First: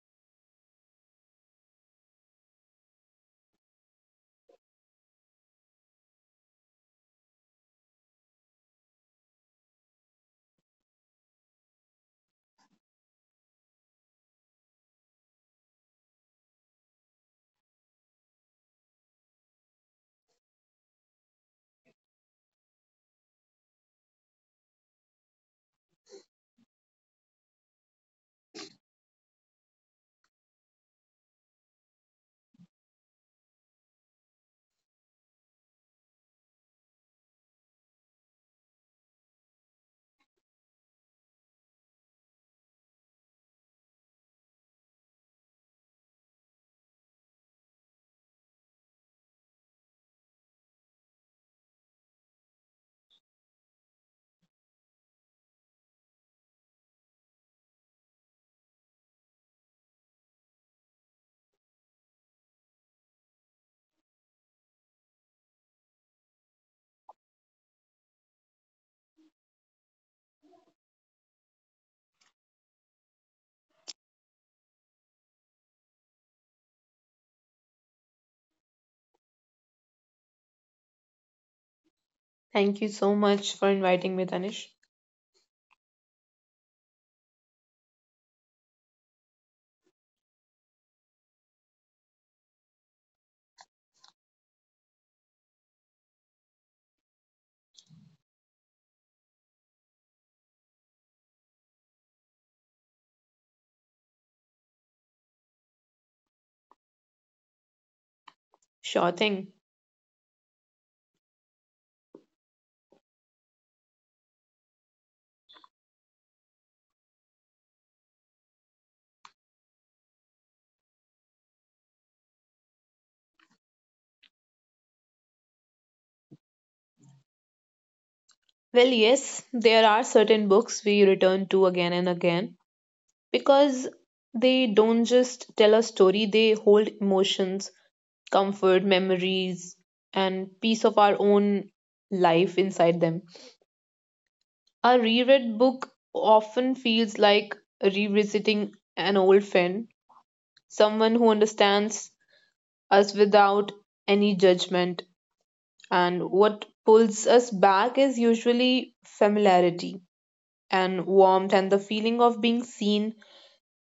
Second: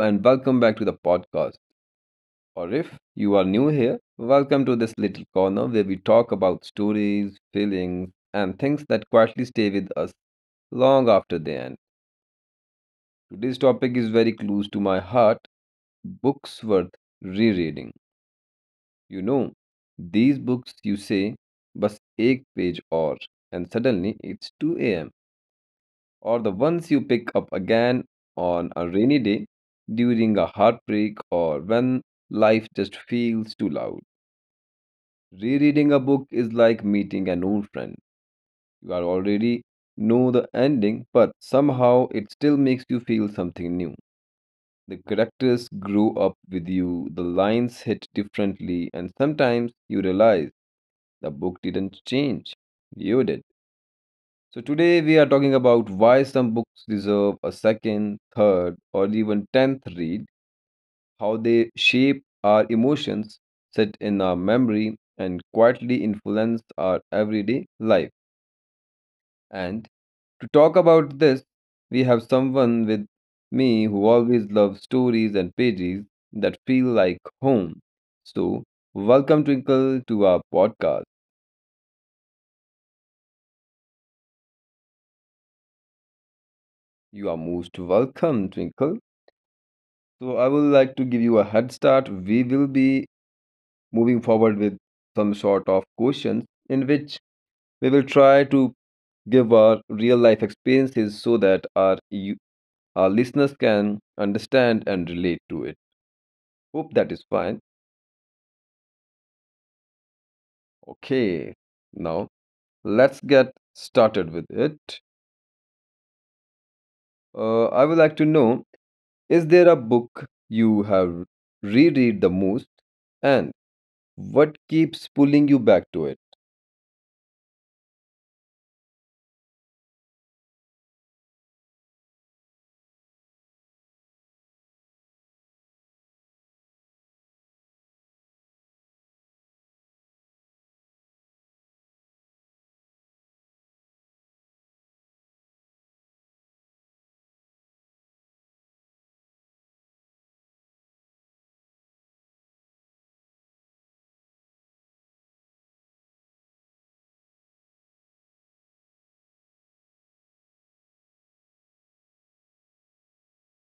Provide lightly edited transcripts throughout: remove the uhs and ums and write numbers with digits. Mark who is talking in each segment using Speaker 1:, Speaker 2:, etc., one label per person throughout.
Speaker 1: and welcome back to the podcast. Or if you are new here, welcome to this little corner where we talk about stories, feelings, and things that quietly stay with us long after they end. Today's topic is very close to my heart books worth rereading. You know, these books you say, bus ek page or, and suddenly it's 2 a.m. or the ones you pick up again on a rainy day, during a heartbreak, or when life just feels too loud. Rereading a book is like meeting an old friend. You are already know the ending, but somehow it still makes you feel something new. The characters grow up with you, the lines hit differently, and sometimes you realize the book didn't change. You did. So, today we are talking about why some books deserve a second, third, or even tenth read, how they shape our emotions, sit in our memory, and quietly influence our everyday life. And to talk about this, we have someone with me who always loves stories and pages that feel like home. So, welcome, Twinkle, to our podcast.
Speaker 2: Thank you so much for inviting me, Tanish.
Speaker 1: You are most welcome, Twinkle. So I would like to give you a head start. We will be moving forward with some sort of questions in which we will try to give our real life experiences so that our listeners can understand and relate to it. Hope that is fine.
Speaker 2: Sure thing.
Speaker 1: Okay, now let's get started with it. I would like to know: is there a book you have reread the most, and what keeps pulling you back to it?
Speaker 2: Well, yes, there are certain books we return to again and again because they don't just tell a story, they hold emotions, comfort, memories, and piece of our own life inside them. A reread book often feels like revisiting an old friend, someone who understands us without any judgment. And what pulls us back is usually familiarity and warmth and the feeling of being seen.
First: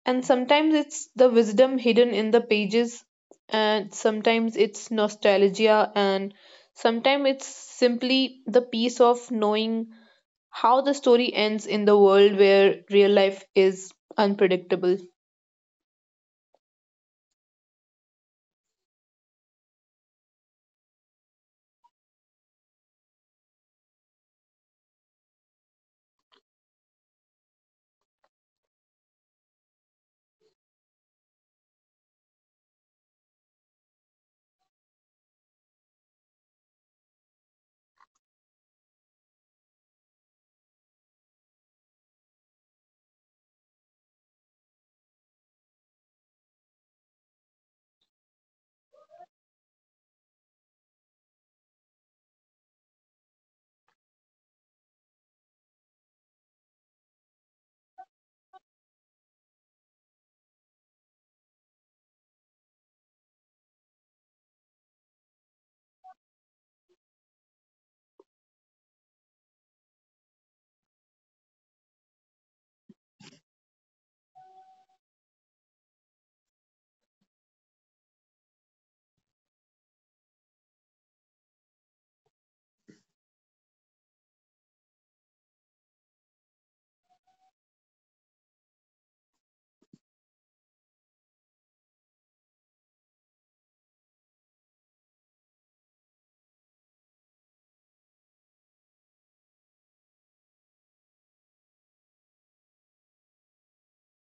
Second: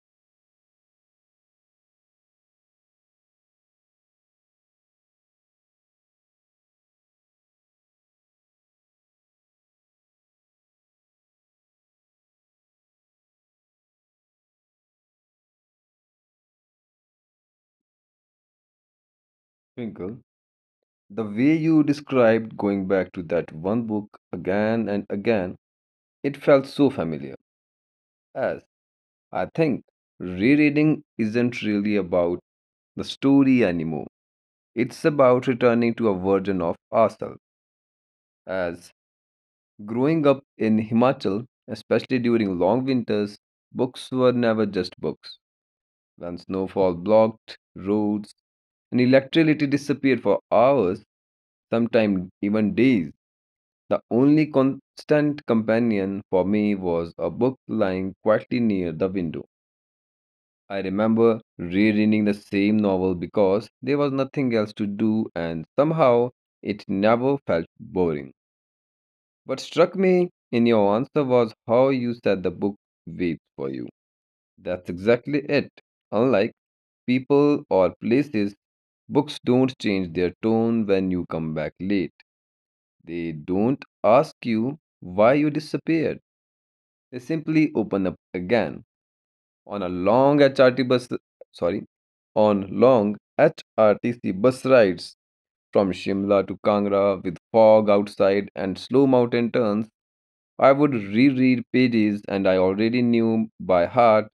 Speaker 2: And sometimes it's the wisdom hidden in the pages, and sometimes it's nostalgia, and sometimes it's simply the peace of knowing how the story ends in the world where real life is unpredictable.
Speaker 1: Twinkle. The way you described going back to that one book again and again, it felt so familiar. As I think rereading isn't really about the story anymore. It's about returning to a version of ourselves. As growing up in Himachal, especially during long winters, books were never just books. When snowfall blocked roads and electricity disappeared for hours, sometimes even days, the only constant companion for me was a book lying quietly near the window. I remember rereading the same novel because there was nothing else to do and somehow it never felt boring. What struck me in your answer was how you said the book waits for you. That's exactly it. Unlike people or places, books don't change their tone when you come back late. They don't ask you why you disappeared. They simply open up again on a long HRT bus sorry on long HRTC bus rides from Shimla to Kangra with fog outside and slow mountain turns, I would reread pages and I already knew by heart,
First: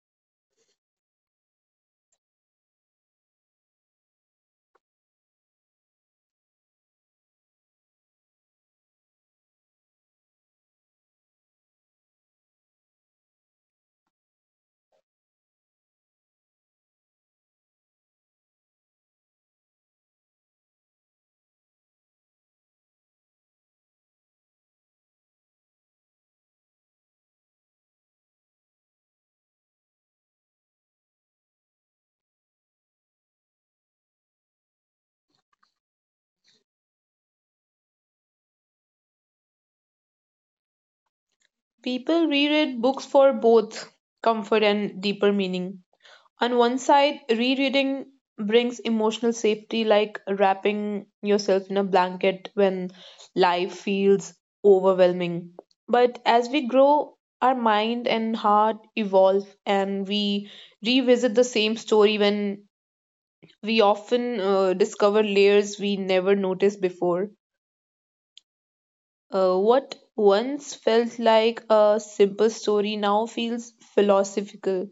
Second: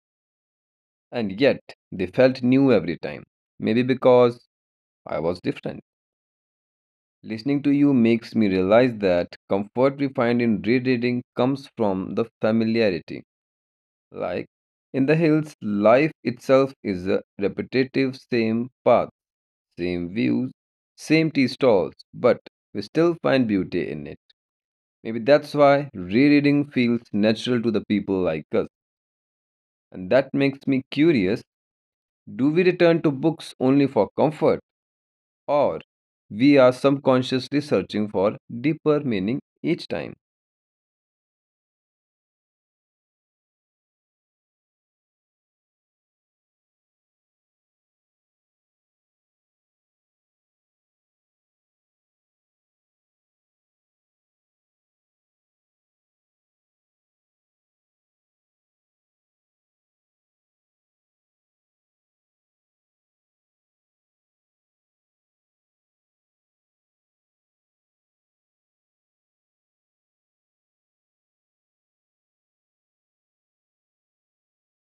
Speaker 1: and yet they felt new every time. Maybe because I was different. Listening to you makes me realize that comfort we find in rereading comes from the familiarity. Like in the hills, life itself is a repetitive same path, same views, same tea stalls, but we still find beauty in it. Maybe that's why rereading feels natural to the people like us. And that makes me curious, do we return to books only for comfort, or we are subconsciously searching for deeper meaning each time?
Speaker 2: People reread books for both comfort and deeper meaning. On one side, rereading brings emotional safety, like wrapping yourself in a blanket when life feels overwhelming. But as we grow, our mind and heart evolve, and we revisit the same story when we often discover layers we never noticed before. What once felt like a simple story now feels philosophical.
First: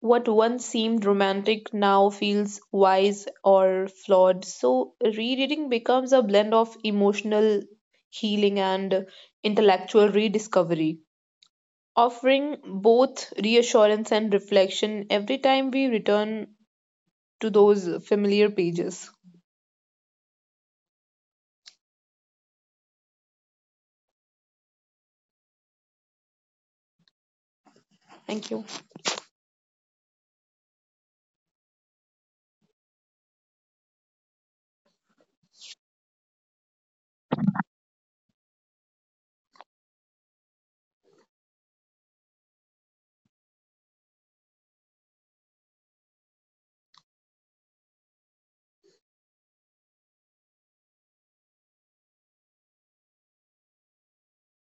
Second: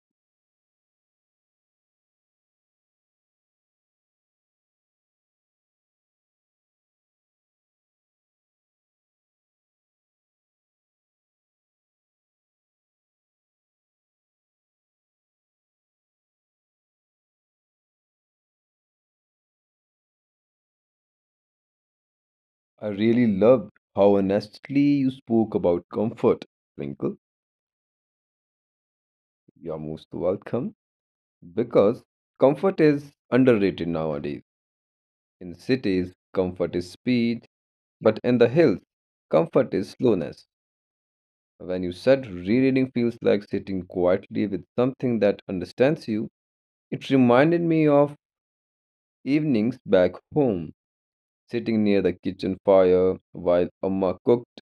Speaker 2: What once seemed romantic now feels wise or flawed. So, rereading becomes a blend of emotional healing and intellectual rediscovery, offering both reassurance and reflection every time we return to those familiar pages.
Speaker 1: I really loved how honestly you spoke about comfort, Twinkle.
Speaker 2: Thank you.
Speaker 1: You're most welcome. Because comfort is underrated nowadays. In cities, comfort is speed, but in the hills, comfort is slowness. When you said rereading feels like sitting quietly with something that understands you, it reminded me of evenings back home, sitting near the kitchen fire while Amma cooked,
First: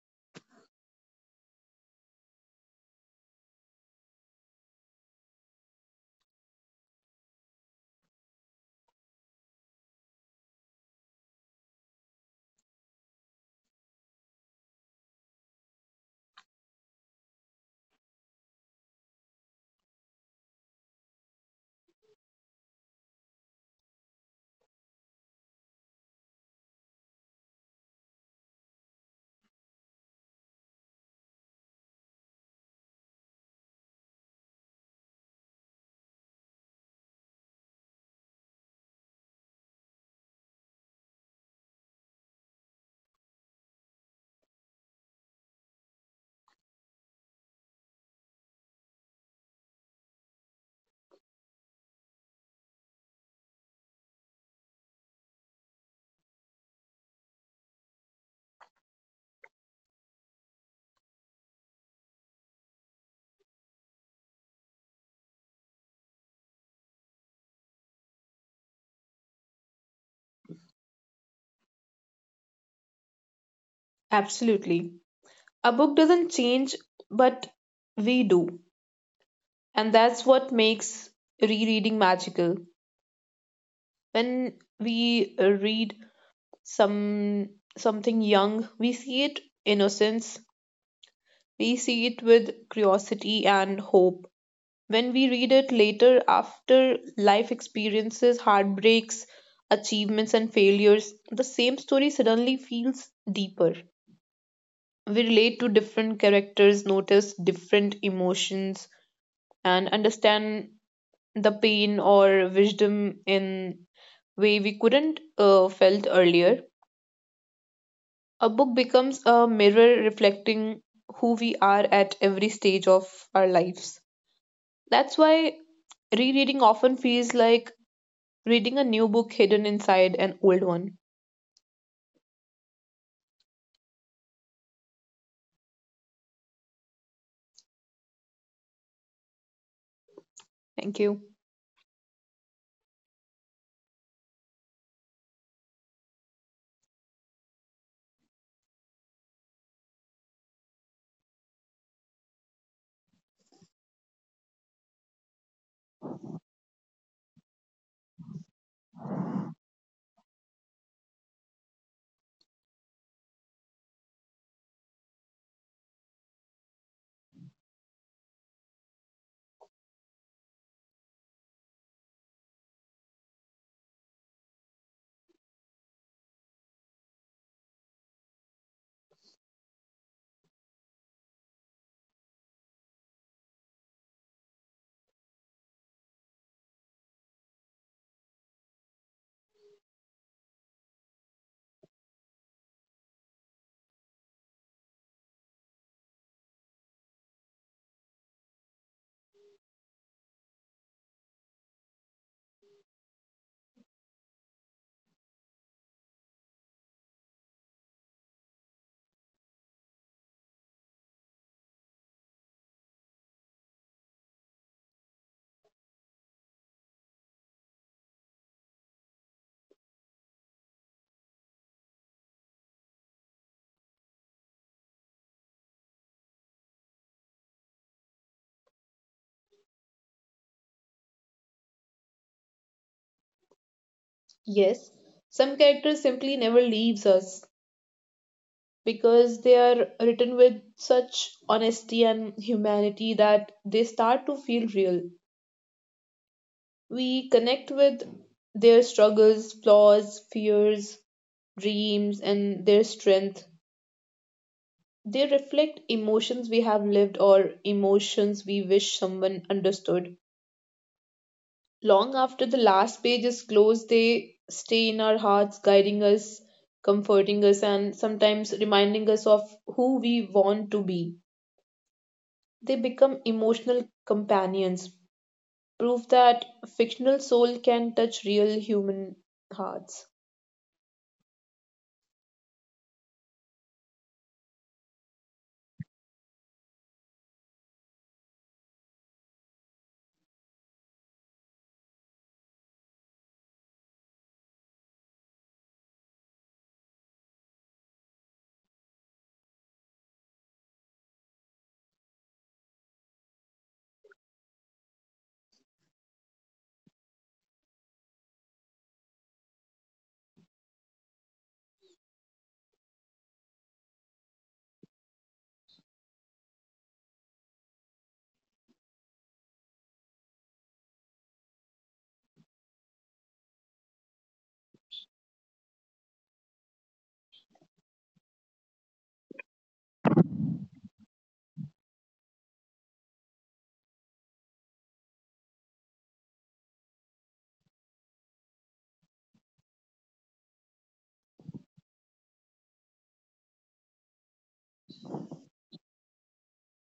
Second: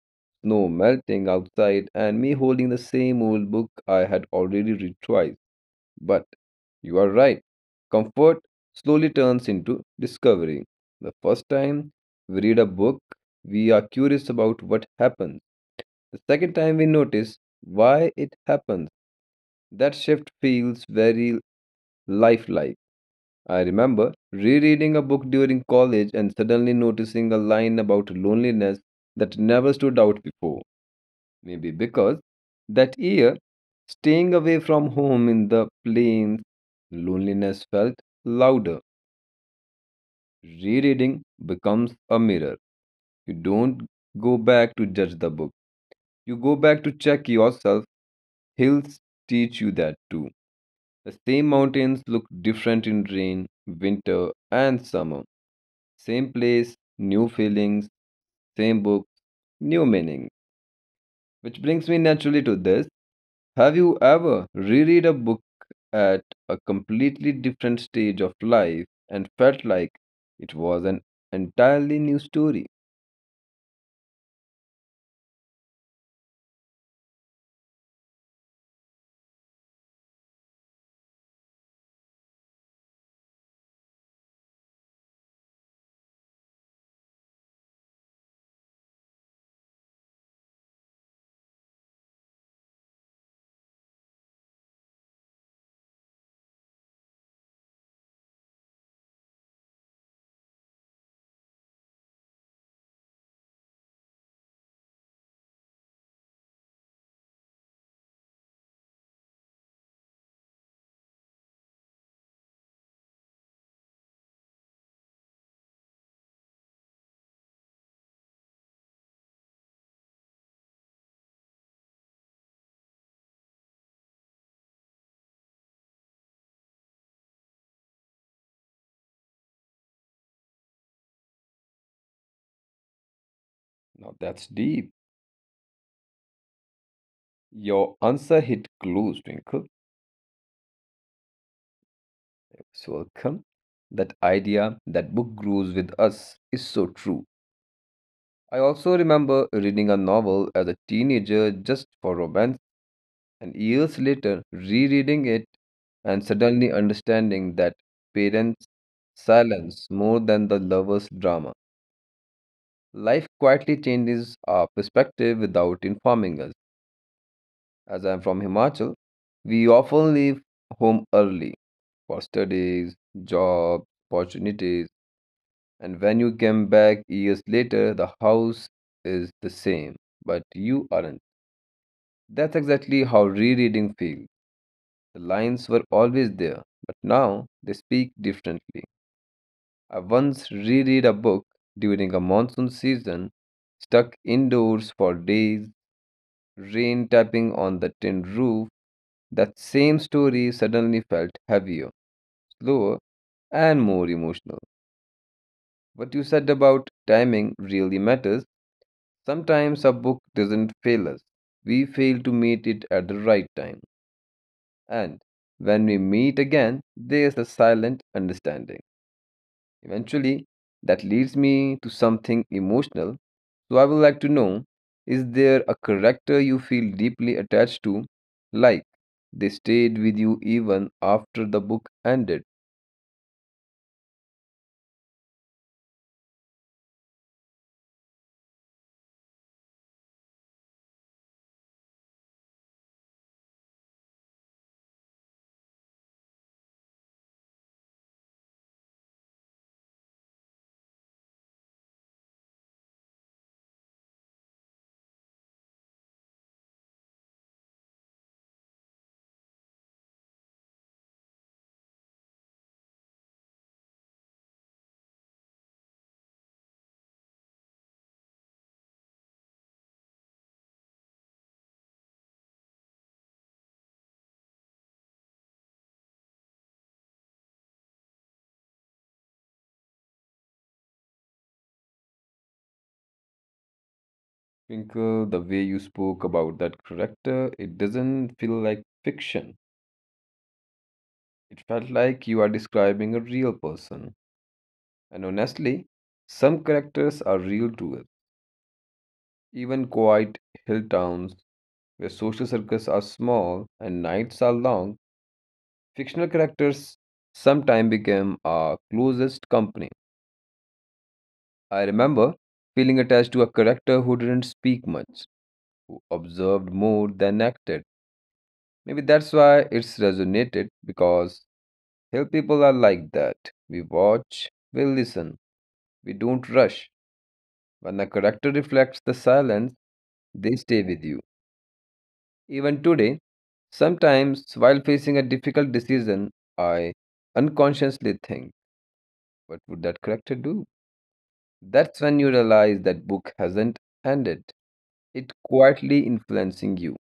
Speaker 1: snow melting outside, and me holding the same old book I had already read twice. But you are right. Comfort slowly turns into discovery. The first time we read a book, we are curious about what happens. The second time we notice why it happens. That shift feels very lifelike. I remember rereading a book during college and suddenly noticing a line about loneliness that never stood out before. Maybe because that year, staying away from home in the plains, loneliness felt louder. Rereading becomes a mirror. You don't go back to judge the book, you go back to check yourself. Hills teach you that too. The same mountains look different in rain, winter, and summer. Same place, new feelings, same book, new meaning. Which brings me naturally to this. Have you ever reread a book at a completely different stage of life and felt like it was an entirely new story?
Speaker 2: Absolutely. A book doesn't change, but we do. And that's what makes rereading magical. When we read some something young, we see it innocence, we see it with curiosity and hope. When we read it later, after life experiences, heartbreaks, achievements and failures, the same story suddenly feels deeper. We relate to different characters, notice different emotions, and understand the pain or wisdom in way we couldn't felt earlier. A book becomes a mirror reflecting who we are at every stage of our lives. That's why rereading often feels like reading a new book hidden inside an old one.
Speaker 1: Now that's deep. Your answer hit close, Twinkle.
Speaker 2: Thank you.
Speaker 1: So welcome. That idea that book grows with us is so true. I also remember reading a novel as a teenager just for romance. And years later, rereading it and suddenly understanding that parents' silence more than the lover's drama. Life quietly changes our perspective without informing us. As I'm from Himachal, we often leave home early for studies, jobs, opportunities, and when you come back years later, the house is the same, but you aren't. That's exactly how rereading feels. The lines were always there, but now they speak differently. I once reread a book during a monsoon season, stuck indoors for days, rain tapping on the tin roof. That same story suddenly felt heavier, slower, and more emotional. What you said about timing really matters. Sometimes a book doesn't fail us, we fail to meet it at the right time. And when we meet again, there's a silent understanding. Eventually, that leads me to something emotional. So, I would like to know, is there a character you feel deeply attached to, like they stayed with you even after the book ended?
Speaker 2: Yes, some characters simply never leaves us because they are written with such honesty and humanity that they start to feel real. We connect with their struggles, flaws, fears, dreams, and their strength. They reflect emotions we have lived or emotions we wish someone understood. Long after the last page is closed, they stay in our hearts, guiding us, comforting us, and sometimes reminding us of who we want to be. They become emotional companions, proof that fictional soul can touch real human hearts.
Speaker 1: Twinkle, the way you spoke about that character, it doesn't feel like fiction. It felt like you are describing a real person. And honestly, some characters are real to us. Even quiet hill towns where social circles are small and nights are long, fictional characters sometime became our closest company. I remember feeling attached to a character who didn't speak much, who observed more than acted. Maybe that's why it's resonated because hill people are like that. We watch, we listen, we don't rush. When a character reflects the silence, they stay with you. Even today, sometimes while facing a difficult decision, I unconsciously think, what would that character do? That's when you realize that book hasn't ended. It quietly influencing you.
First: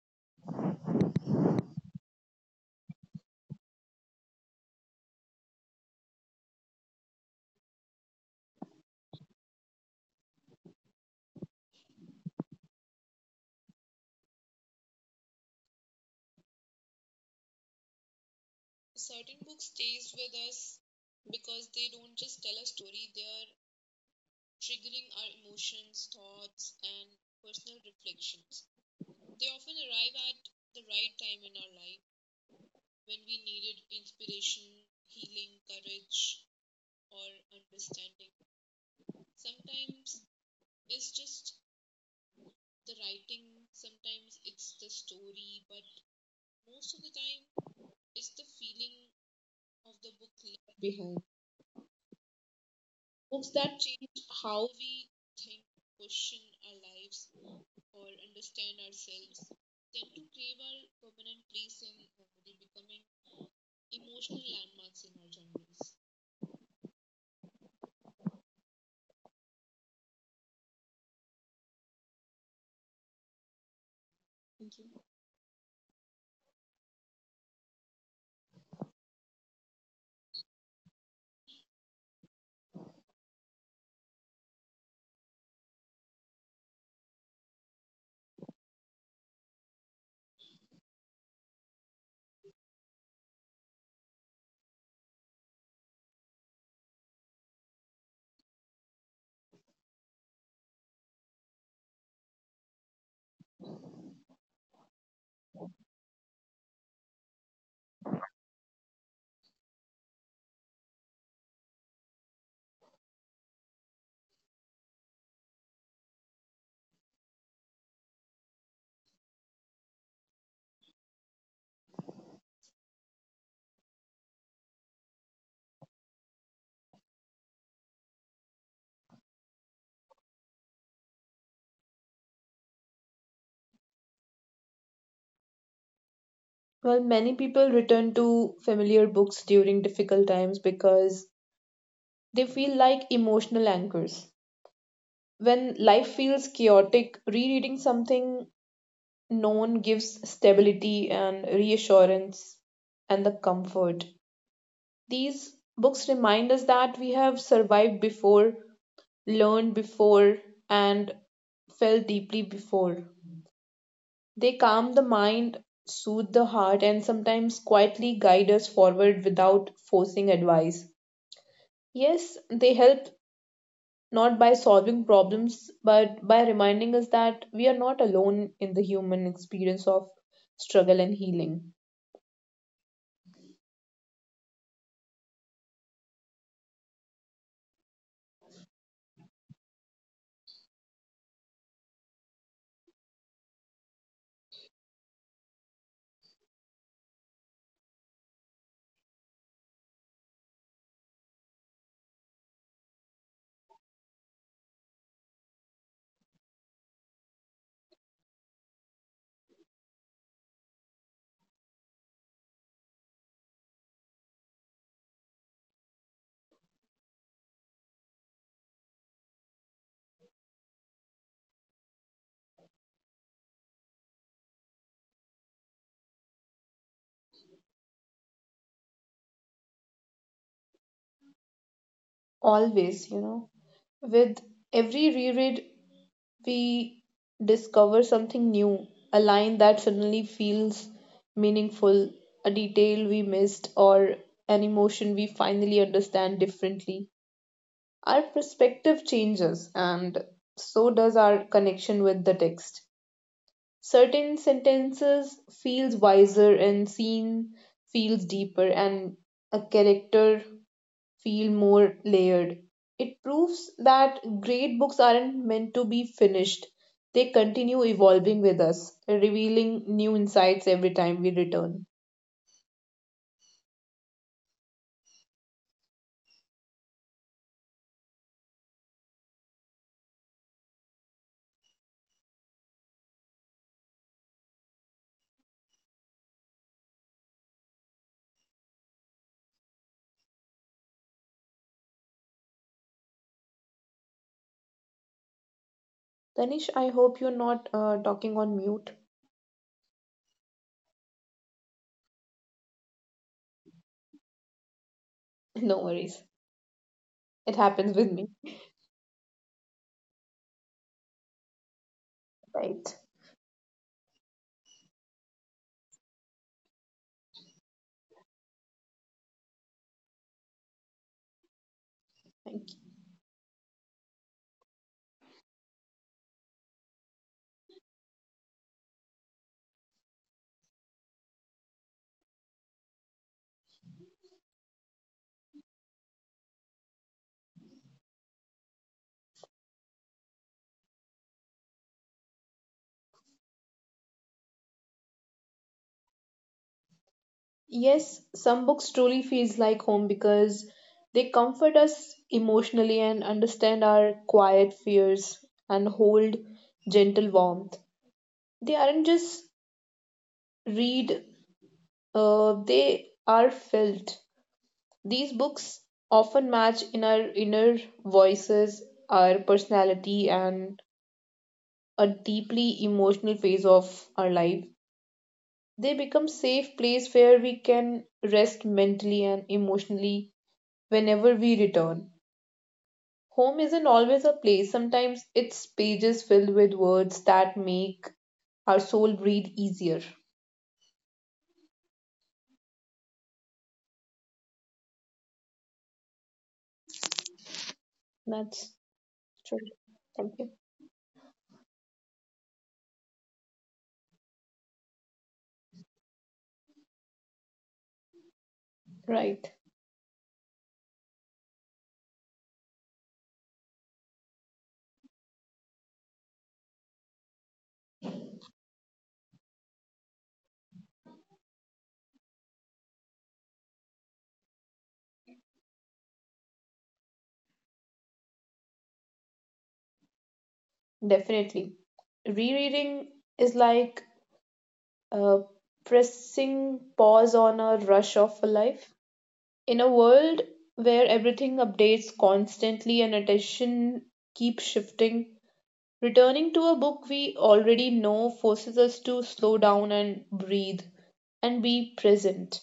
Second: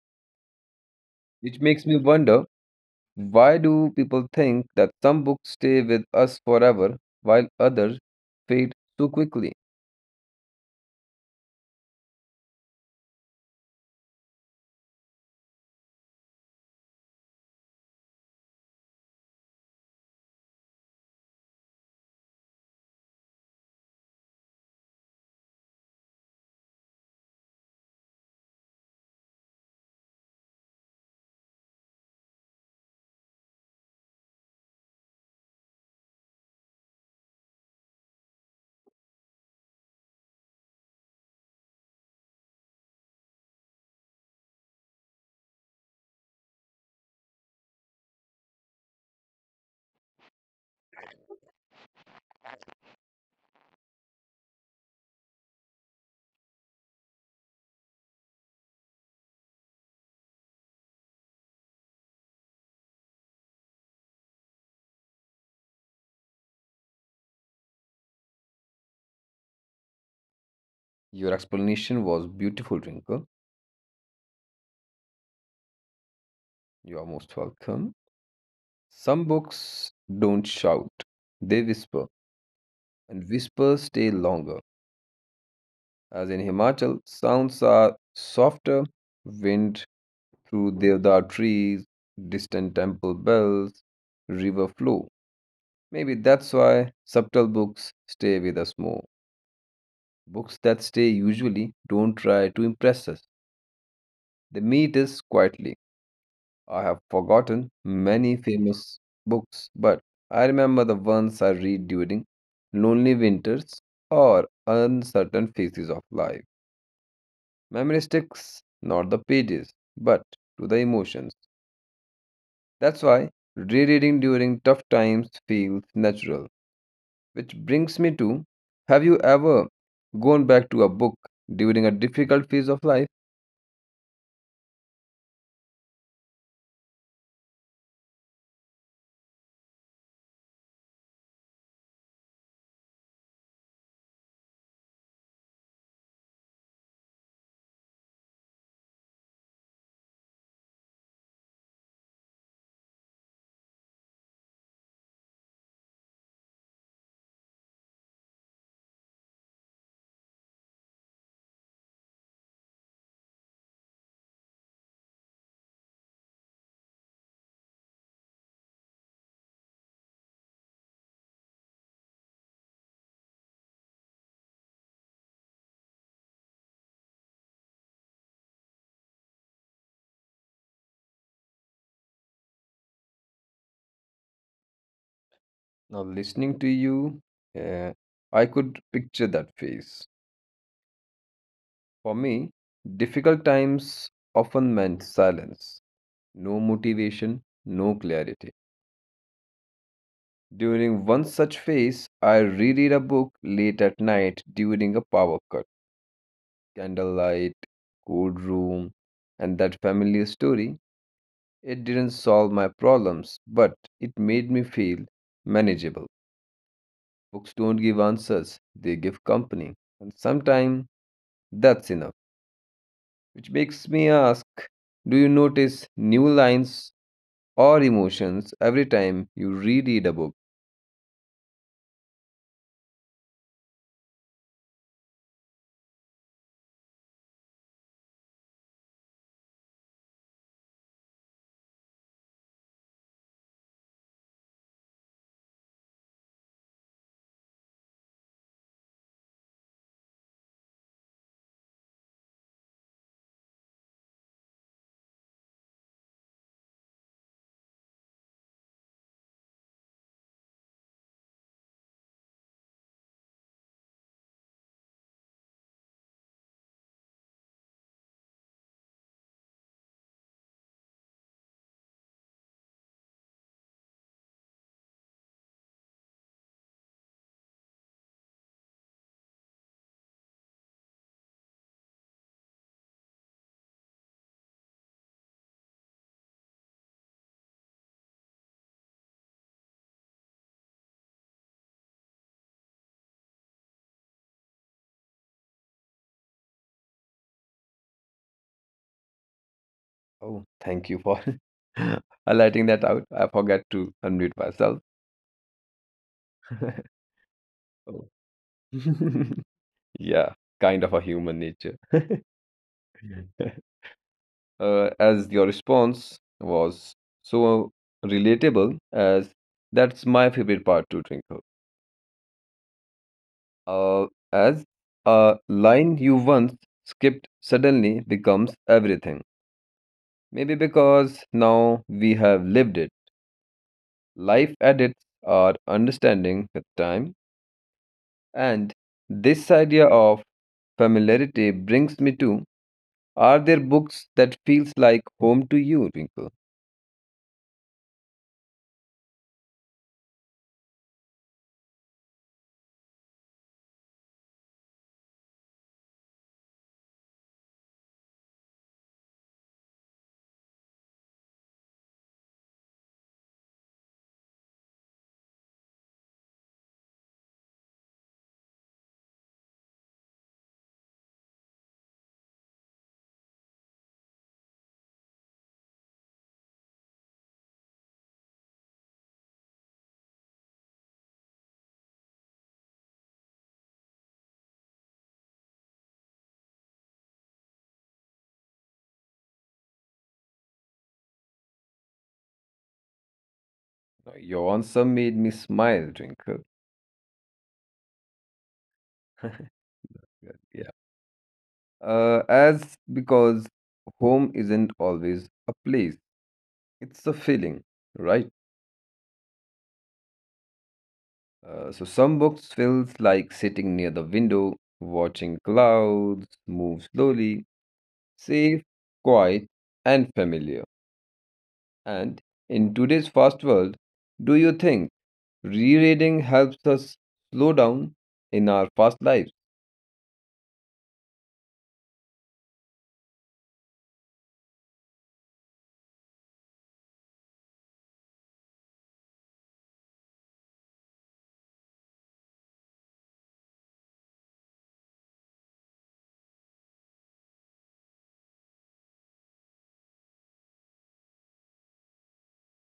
Speaker 1: Which makes me wonder, why do people think that some books stay with us forever while others fade so quickly?
Speaker 2: Certain books stays with us because they don't just tell a story, they are triggering our emotions, thoughts, and personal reflections. They often arrive at the right time in our life when we needed inspiration, healing, courage, or understanding. Sometimes it's just the writing, sometimes it's the story, but most of the time it's the feeling of the book left behind. Books that change how we think, question our lives, or understand ourselves tend to crave our permanent place in memory, becoming emotional landmarks in our journeys.
Speaker 1: Your explanation was beautiful, Rinka.
Speaker 2: Thank you.
Speaker 1: You are most welcome. Some books don't shout, they whisper, and whispers stay longer. As in Himachal, sounds are softer, wind through deodar trees, distant temple bells, river flow. Maybe that's why subtle books stay with us more. Books that stay usually don't try to impress us. They meet us quietly. I have forgotten many famous books, but I remember the ones I read during lonely winters or uncertain phases of life. Memory sticks not the pages, but to the emotions. That's why rereading during tough times feels natural. Which brings me to, have you ever gone back to a book during a difficult phase of life?
Speaker 2: Well, many people return to familiar books during difficult times because they feel like emotional anchors. When life feels chaotic, rereading something known gives stability and reassurance and the comfort. These books remind us that we have survived before, learned before, and felt deeply before. They calm the mind, soothe the heart, and sometimes quietly guide us forward without forcing advice. Yes, they help not by solving problems, but by reminding us that we are not alone in the human experience of struggle and healing.
Speaker 1: Now, listening to you, uh, I could picture that phase. For me, difficult times often meant silence, no motivation, no clarity. During one such phase, I reread a book late at night during a power cut, candlelight, cold room, and that familiar story, it didn't solve my problems, but it made me feel manageable. Books don't give answers, they give company. And sometimes that's enough. Which makes me ask, do you notice new lines or emotions every time you reread a book?
Speaker 2: Always, you know, with every reread, we discover something new, a line that suddenly feels meaningful, a detail we missed, or an emotion we finally understand differently. Our perspective changes, and so does our connection with the text. Certain sentences feels wiser and scene feels deeper and a character feel more layered. It proves that great books aren't meant to be finished, they continue evolving with us, revealing new insights every time we return. Tanish, I hope you're not talking on mute.
Speaker 1: Oh, thank you for highlighting that out. I forgot to unmute myself.
Speaker 2: No worries, it happens
Speaker 1: Oh.
Speaker 2: with me.
Speaker 1: Yeah, kind of a human nature.
Speaker 2: Right.
Speaker 1: As your response was so relatable, as that's my favorite part to Twinkle,
Speaker 2: Thank you.
Speaker 1: uh, as a line you once skipped suddenly becomes everything, maybe because now we have lived it. Life edits our understanding with time. And this idea of familiarity brings me to, are there books that feels like home to you, Twinkle?
Speaker 2: Yes, some books truly feels like home because they comfort us emotionally and understand our quiet fears and hold gentle warmth. They aren't just read, they are felt. These books often match in our inner voices, our personality, and a deeply emotional phase of our life. They become safe place where we can rest mentally and emotionally whenever we return. Home isn't always a place. Sometimes it's pages filled with words that make our soul breathe easier.
Speaker 1: Your answer made me smile, Twinkle.
Speaker 2: That's true.
Speaker 1: Yeah,
Speaker 2: Thank you.
Speaker 1: yeah. As because home isn't always a place, it's a feeling, right?
Speaker 2: Right.
Speaker 1: So some books feels like sitting near the window, watching clouds move slowly, safe, quiet, and familiar. And in today's fast world, do you think rereading helps us slow down in our fast lives?
Speaker 2: Definitely. Rereading is like uh, pressing pause on a rush of life. In a world where everything updates constantly and attention keeps shifting, returning to a book we already know forces us to slow down and breathe and be present.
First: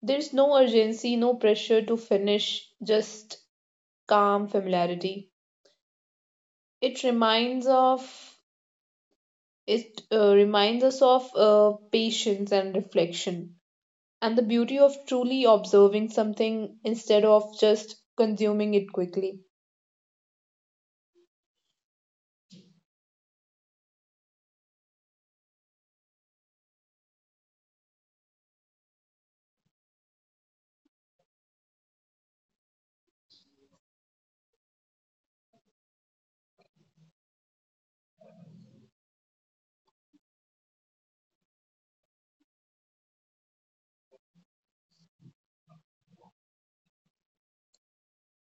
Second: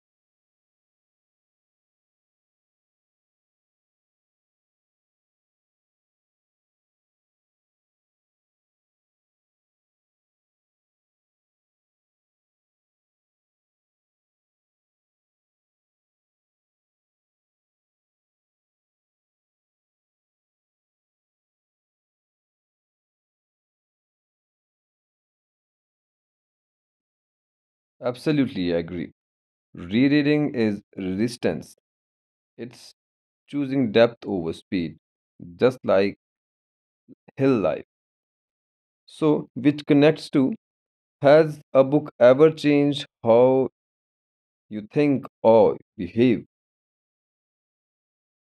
Speaker 2: There's no urgency, no pressure to finish, just calm familiarity. It reminds of It reminds us of patience and reflection and the beauty of truly observing something instead of just consuming it quickly.
Speaker 1: Absolutely, I agree. Rereading is resistance. It's choosing depth over speed. Just like hill life. So, which connects to, has a book ever changed how you think or behave?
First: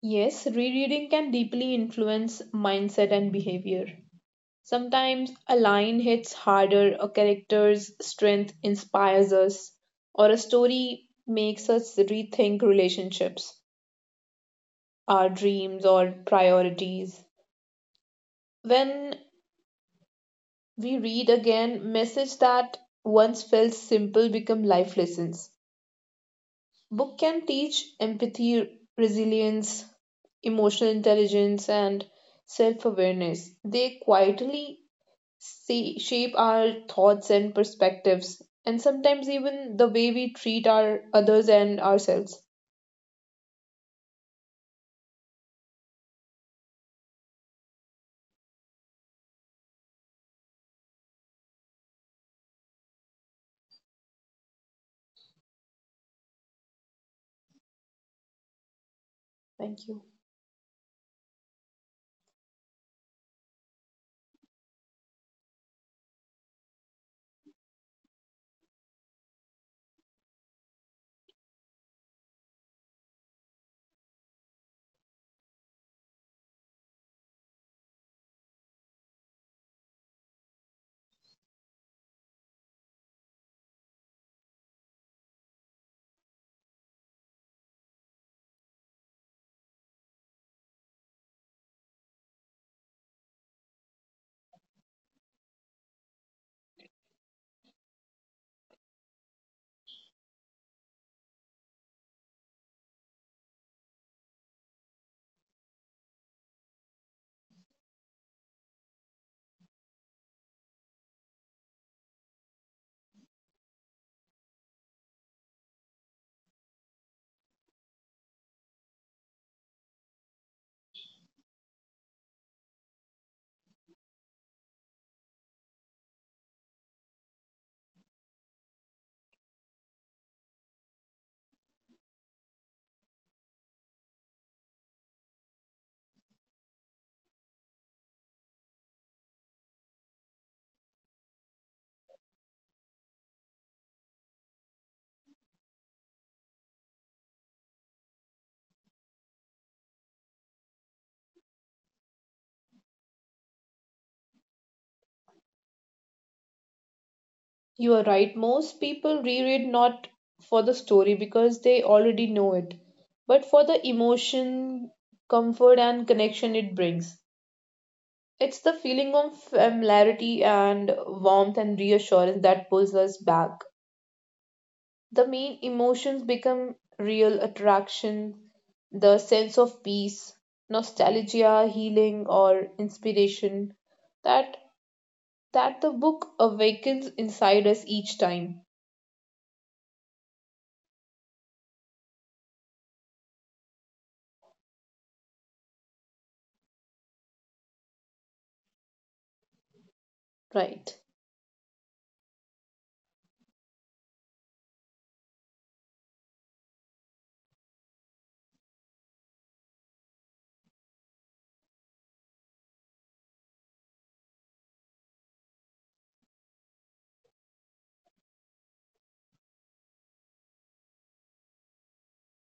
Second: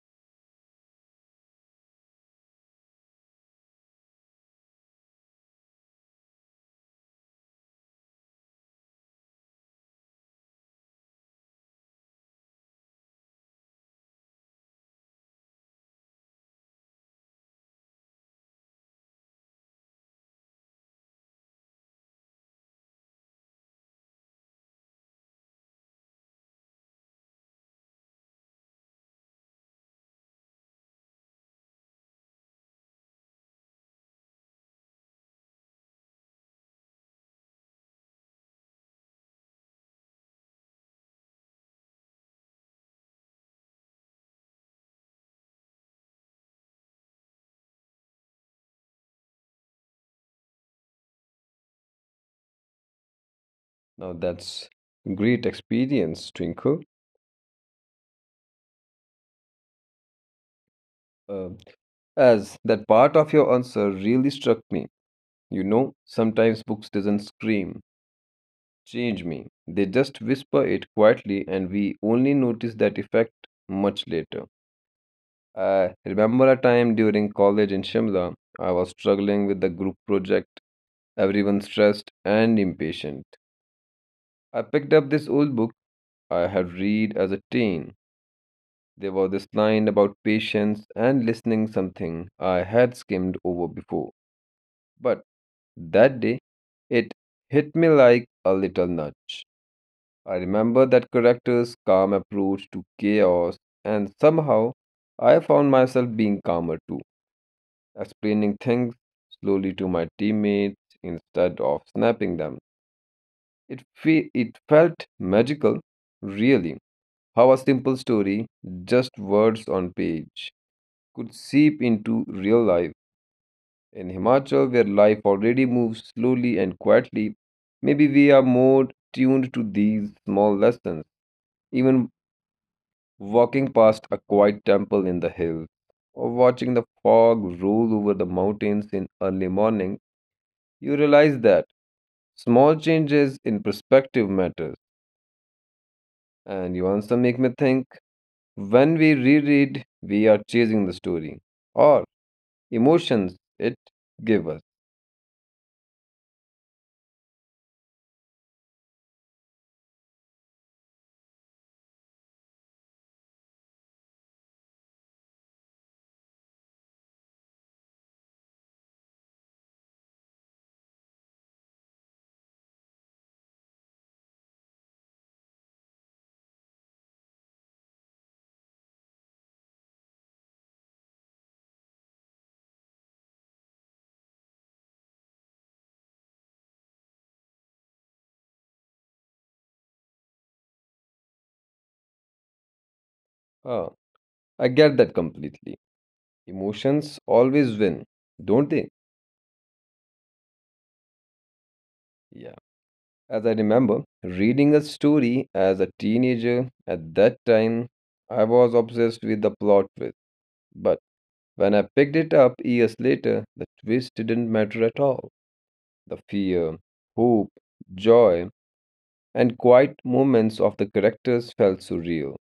Speaker 2: Yes, rereading can deeply influence mindset and behavior. Sometimes a line hits harder, a character's strength inspires us, or a story makes us rethink relationships, our dreams, or priorities. When we read again, message that once felt simple become life lessons. Book can teach empathy, resilience, emotional intelligence, and self-awareness. They quietly say, shape our thoughts and perspectives and sometimes even the way we treat our others and ourselves.
Speaker 1: Now, that's great experience, Twinkle.
Speaker 2: Thank you.
Speaker 1: Uh, as that part of your answer really struck me. You know, sometimes books doesn't scream, change me. They just whisper it quietly, and we only notice that effect much later. I remember a time during college in Shimla, I was struggling with the group project, everyone stressed and impatient. I picked up this old book I had read as a teen. There was this line about patience and listening, something I had skimmed over before. But that day, it hit me like a little nudge. I remember that character's calm approach to chaos, and somehow I found myself being calmer too, explaining things slowly to my teammates instead of snapping them. It felt magical, really, how a simple story, just words on page, could seep into real life. In Himachal, where life already moves slowly and quietly, maybe we are more tuned to these small lessons. Even walking past a quiet temple in the hills, or watching the fog roll over the mountains in early morning, you realize that small changes in perspective matters. And you also make me think. When we reread, we are chasing the story or emotions it gave us.
Speaker 2: You are right. Most people reread not for the story because they already know it, but for the emotion, comfort, and connection it brings. It's the feeling of familiarity and warmth and reassurance that pulls us back. The main emotions become real attraction, the sense of peace, nostalgia, healing, or inspiration that the book awakens inside us each time.
Speaker 1: Ah, I get that completely. Emotions always win, don't they?
Speaker 2: Right.
Speaker 1: Yeah. As I remember, reading a story as a teenager at that time, I was obsessed with the plot twist. But when I picked it up years later, the twist didn't matter at all. The fear, hope, joy, and quiet moments of the characters felt surreal.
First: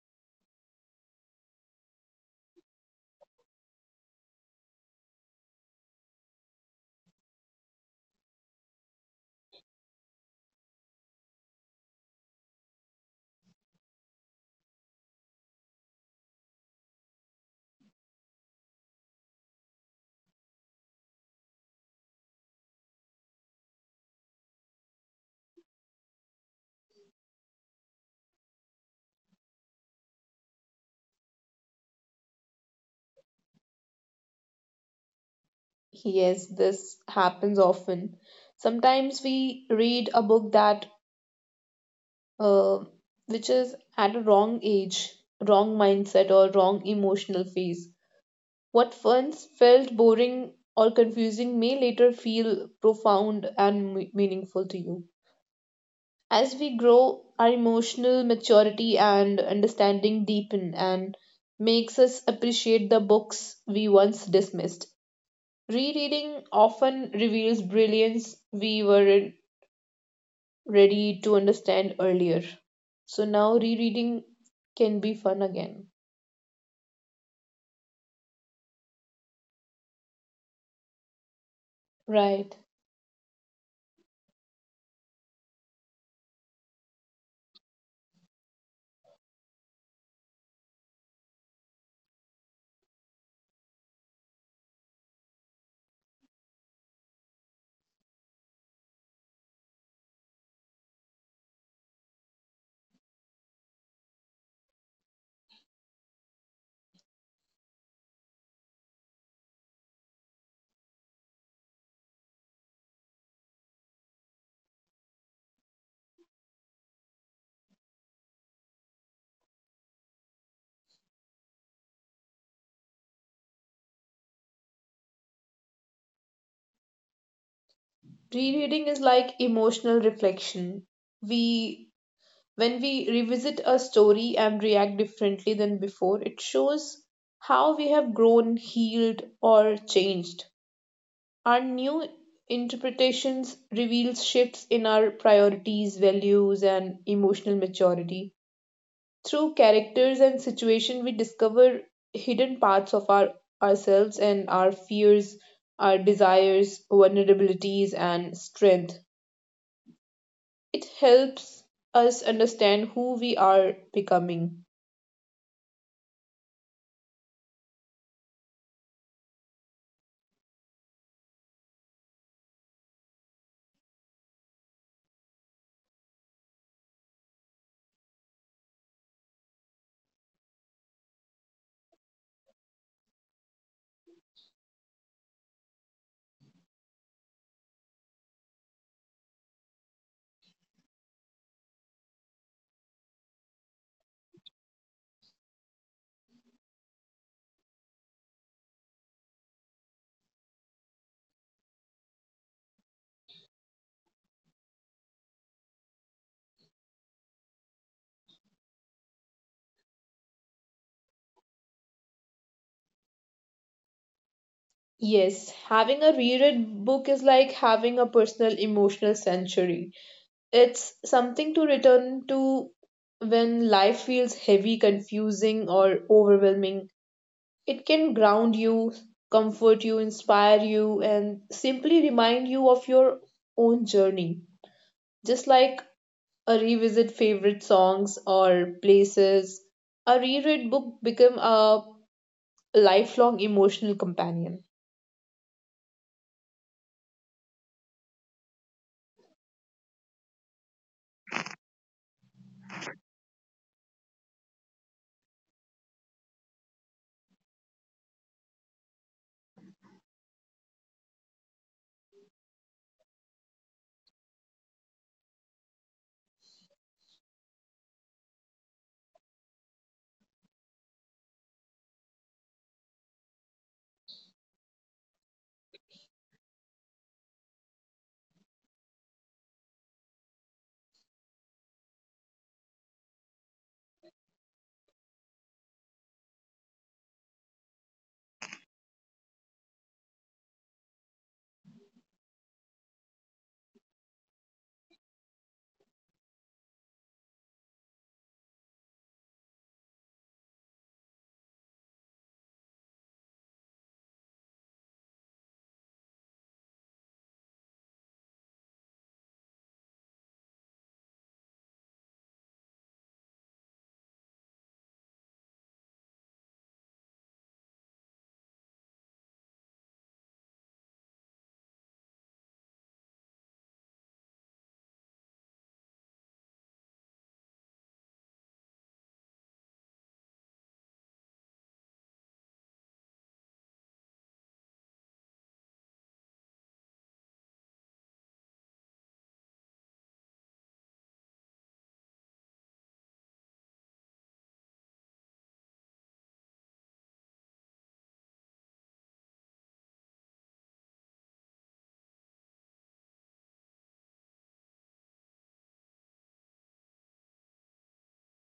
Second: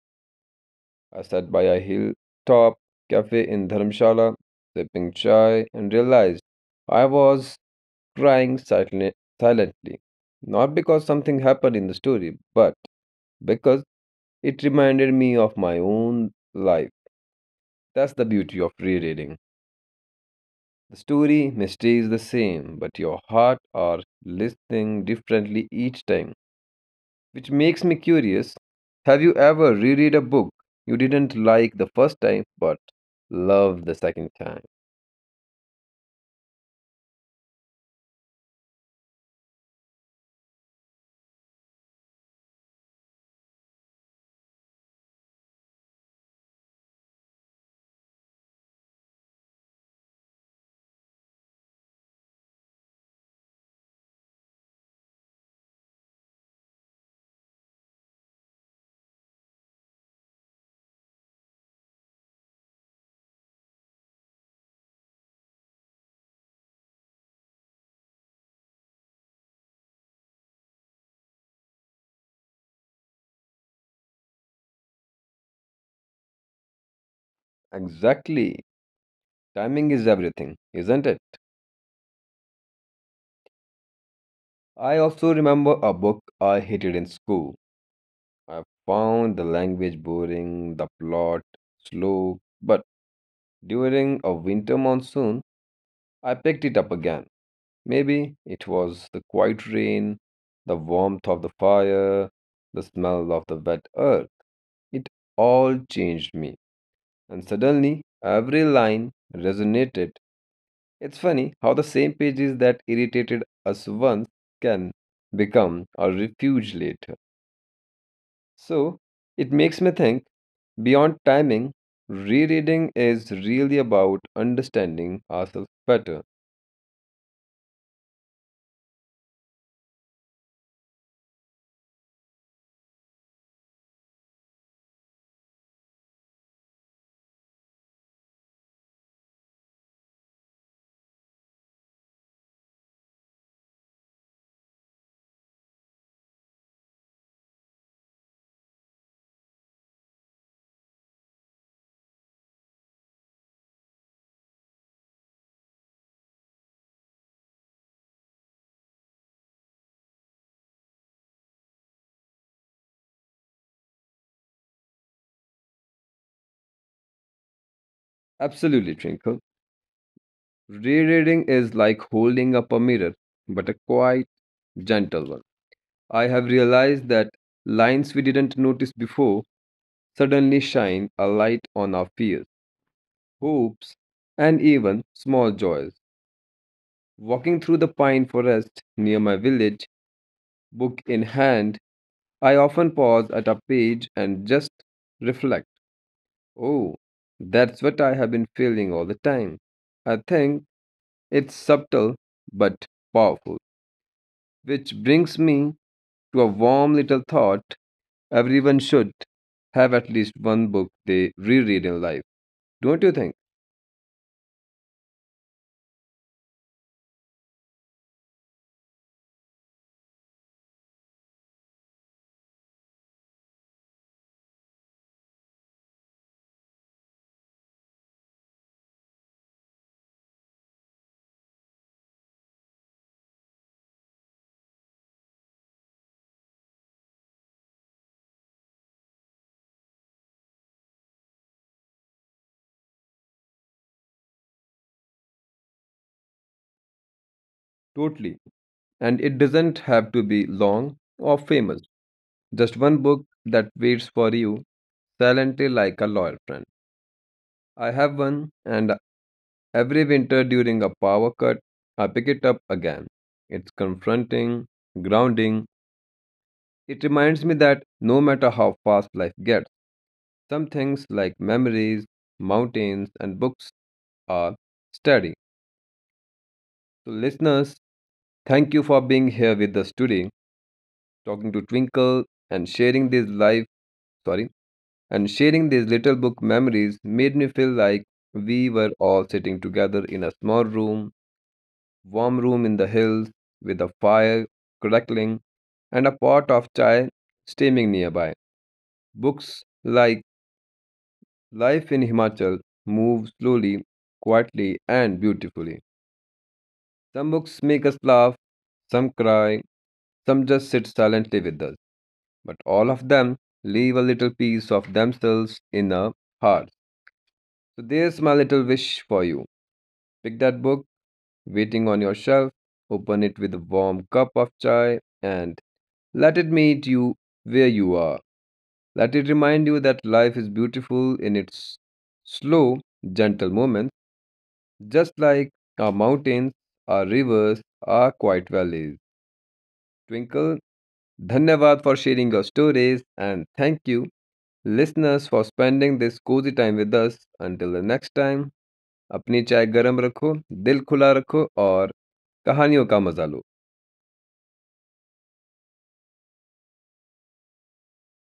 Speaker 1: I sat by a hilltop cafe in Dharamshala, sipping chai, and realized I was crying silently. Not because something happened in the story, but because it reminded me of my own life. That's the beauty of rereading. The story may stay the same, but your heart are listening differently each time, which makes me curious. Have you ever reread a book you didn't like the first time, but loved the second time?
Speaker 2: Yes, this happens often. Sometimes we read a book that uh, which is at a wrong age, wrong mindset, or wrong emotional phase. What once felt boring or confusing may later feel profound and meaningful to you. As we grow, our emotional maturity and understanding deepen and makes us appreciate the books we once dismissed. Rereading often reveals brilliance we weren't ready to understand earlier. So now rereading can be fun again.
Speaker 1: Exactly. Timing is everything, isn't it?
Speaker 2: Right.
Speaker 1: I also remember a book I hated in school. I found the language boring, the plot slow, but during a winter monsoon, I picked it up again. Maybe it was the quiet rain, the warmth of the fire, the smell of the wet earth. It all changed me, and suddenly every line resonated. It's funny how the same pages that irritated us once can become a refuge later. So it makes me think, beyond timing, rereading is really about understanding ourselves better.
Speaker 2: Rereading is like emotional reflection. We When we revisit a story and react differently than before, it shows how we have grown, healed, or changed. Our new interpretations reveals shifts in our priorities, values, and emotional maturity. Through characters and situation, we discover hidden parts of ourselves and our fears, our desires, vulnerabilities, and strength. It helps us understand who we are becoming.
Speaker 1: Absolutely, Twinkle. Rereading is like holding up a mirror, but a quite gentle one. I have realized that lines we didn't notice before suddenly shine a light on our fears, hopes, and even small joys. Walking through the pine forest near my village, book in hand, I often pause at a page and just reflect. Oh, that's what I have been feeling all the time. I think it's subtle but powerful, which brings me to a warm little thought, everyone should have at least one book they reread in life. Don't you think?
Speaker 2: Yes, having a reread book is like having a personal emotional sanctuary. It's something to return to when life feels heavy, confusing, or overwhelming. It can ground you, comfort you, inspire you, and simply remind you of your own journey. Just like a revisit favorite songs or places, a reread book become a lifelong emotional companion.
Speaker 1: Totally. And it doesn't have to be long or famous. Just one book that waits for you silently like a loyal friend. I have one, and every winter during a power cut, I pick it up again. It's confronting, grounding. It reminds me that no matter how fast life gets, some things like memories, mountains, and books are steady. So, listeners, thank you for being here with us today, talking to Twinkle and sharing this life. Sorry, and sharing these little book memories made me feel like we were all sitting together in a small room, warm room in the hills, with a fire crackling and a pot of chai steaming nearby. Books like Life in Himachal move slowly, quietly, and beautifully. Some books make us laugh, some cry, some just sit silently with us, but all of them leave a little piece of themselves in our hearts. So there's my little wish for you. Pick that book waiting on your shelf, open it with a warm cup of chai, and let it meet you where you are. Let it remind you that life is beautiful in its slow, gentle moments, just like our mountains, our rivers, our quiet valleys. Twinkle, dhanyavad for sharing your stories, and thank you, listeners, for spending this cozy time with us. Until the next time, अपनी चाय गरम रखो, दिल खुला रखो और कहानियों का मजा लो.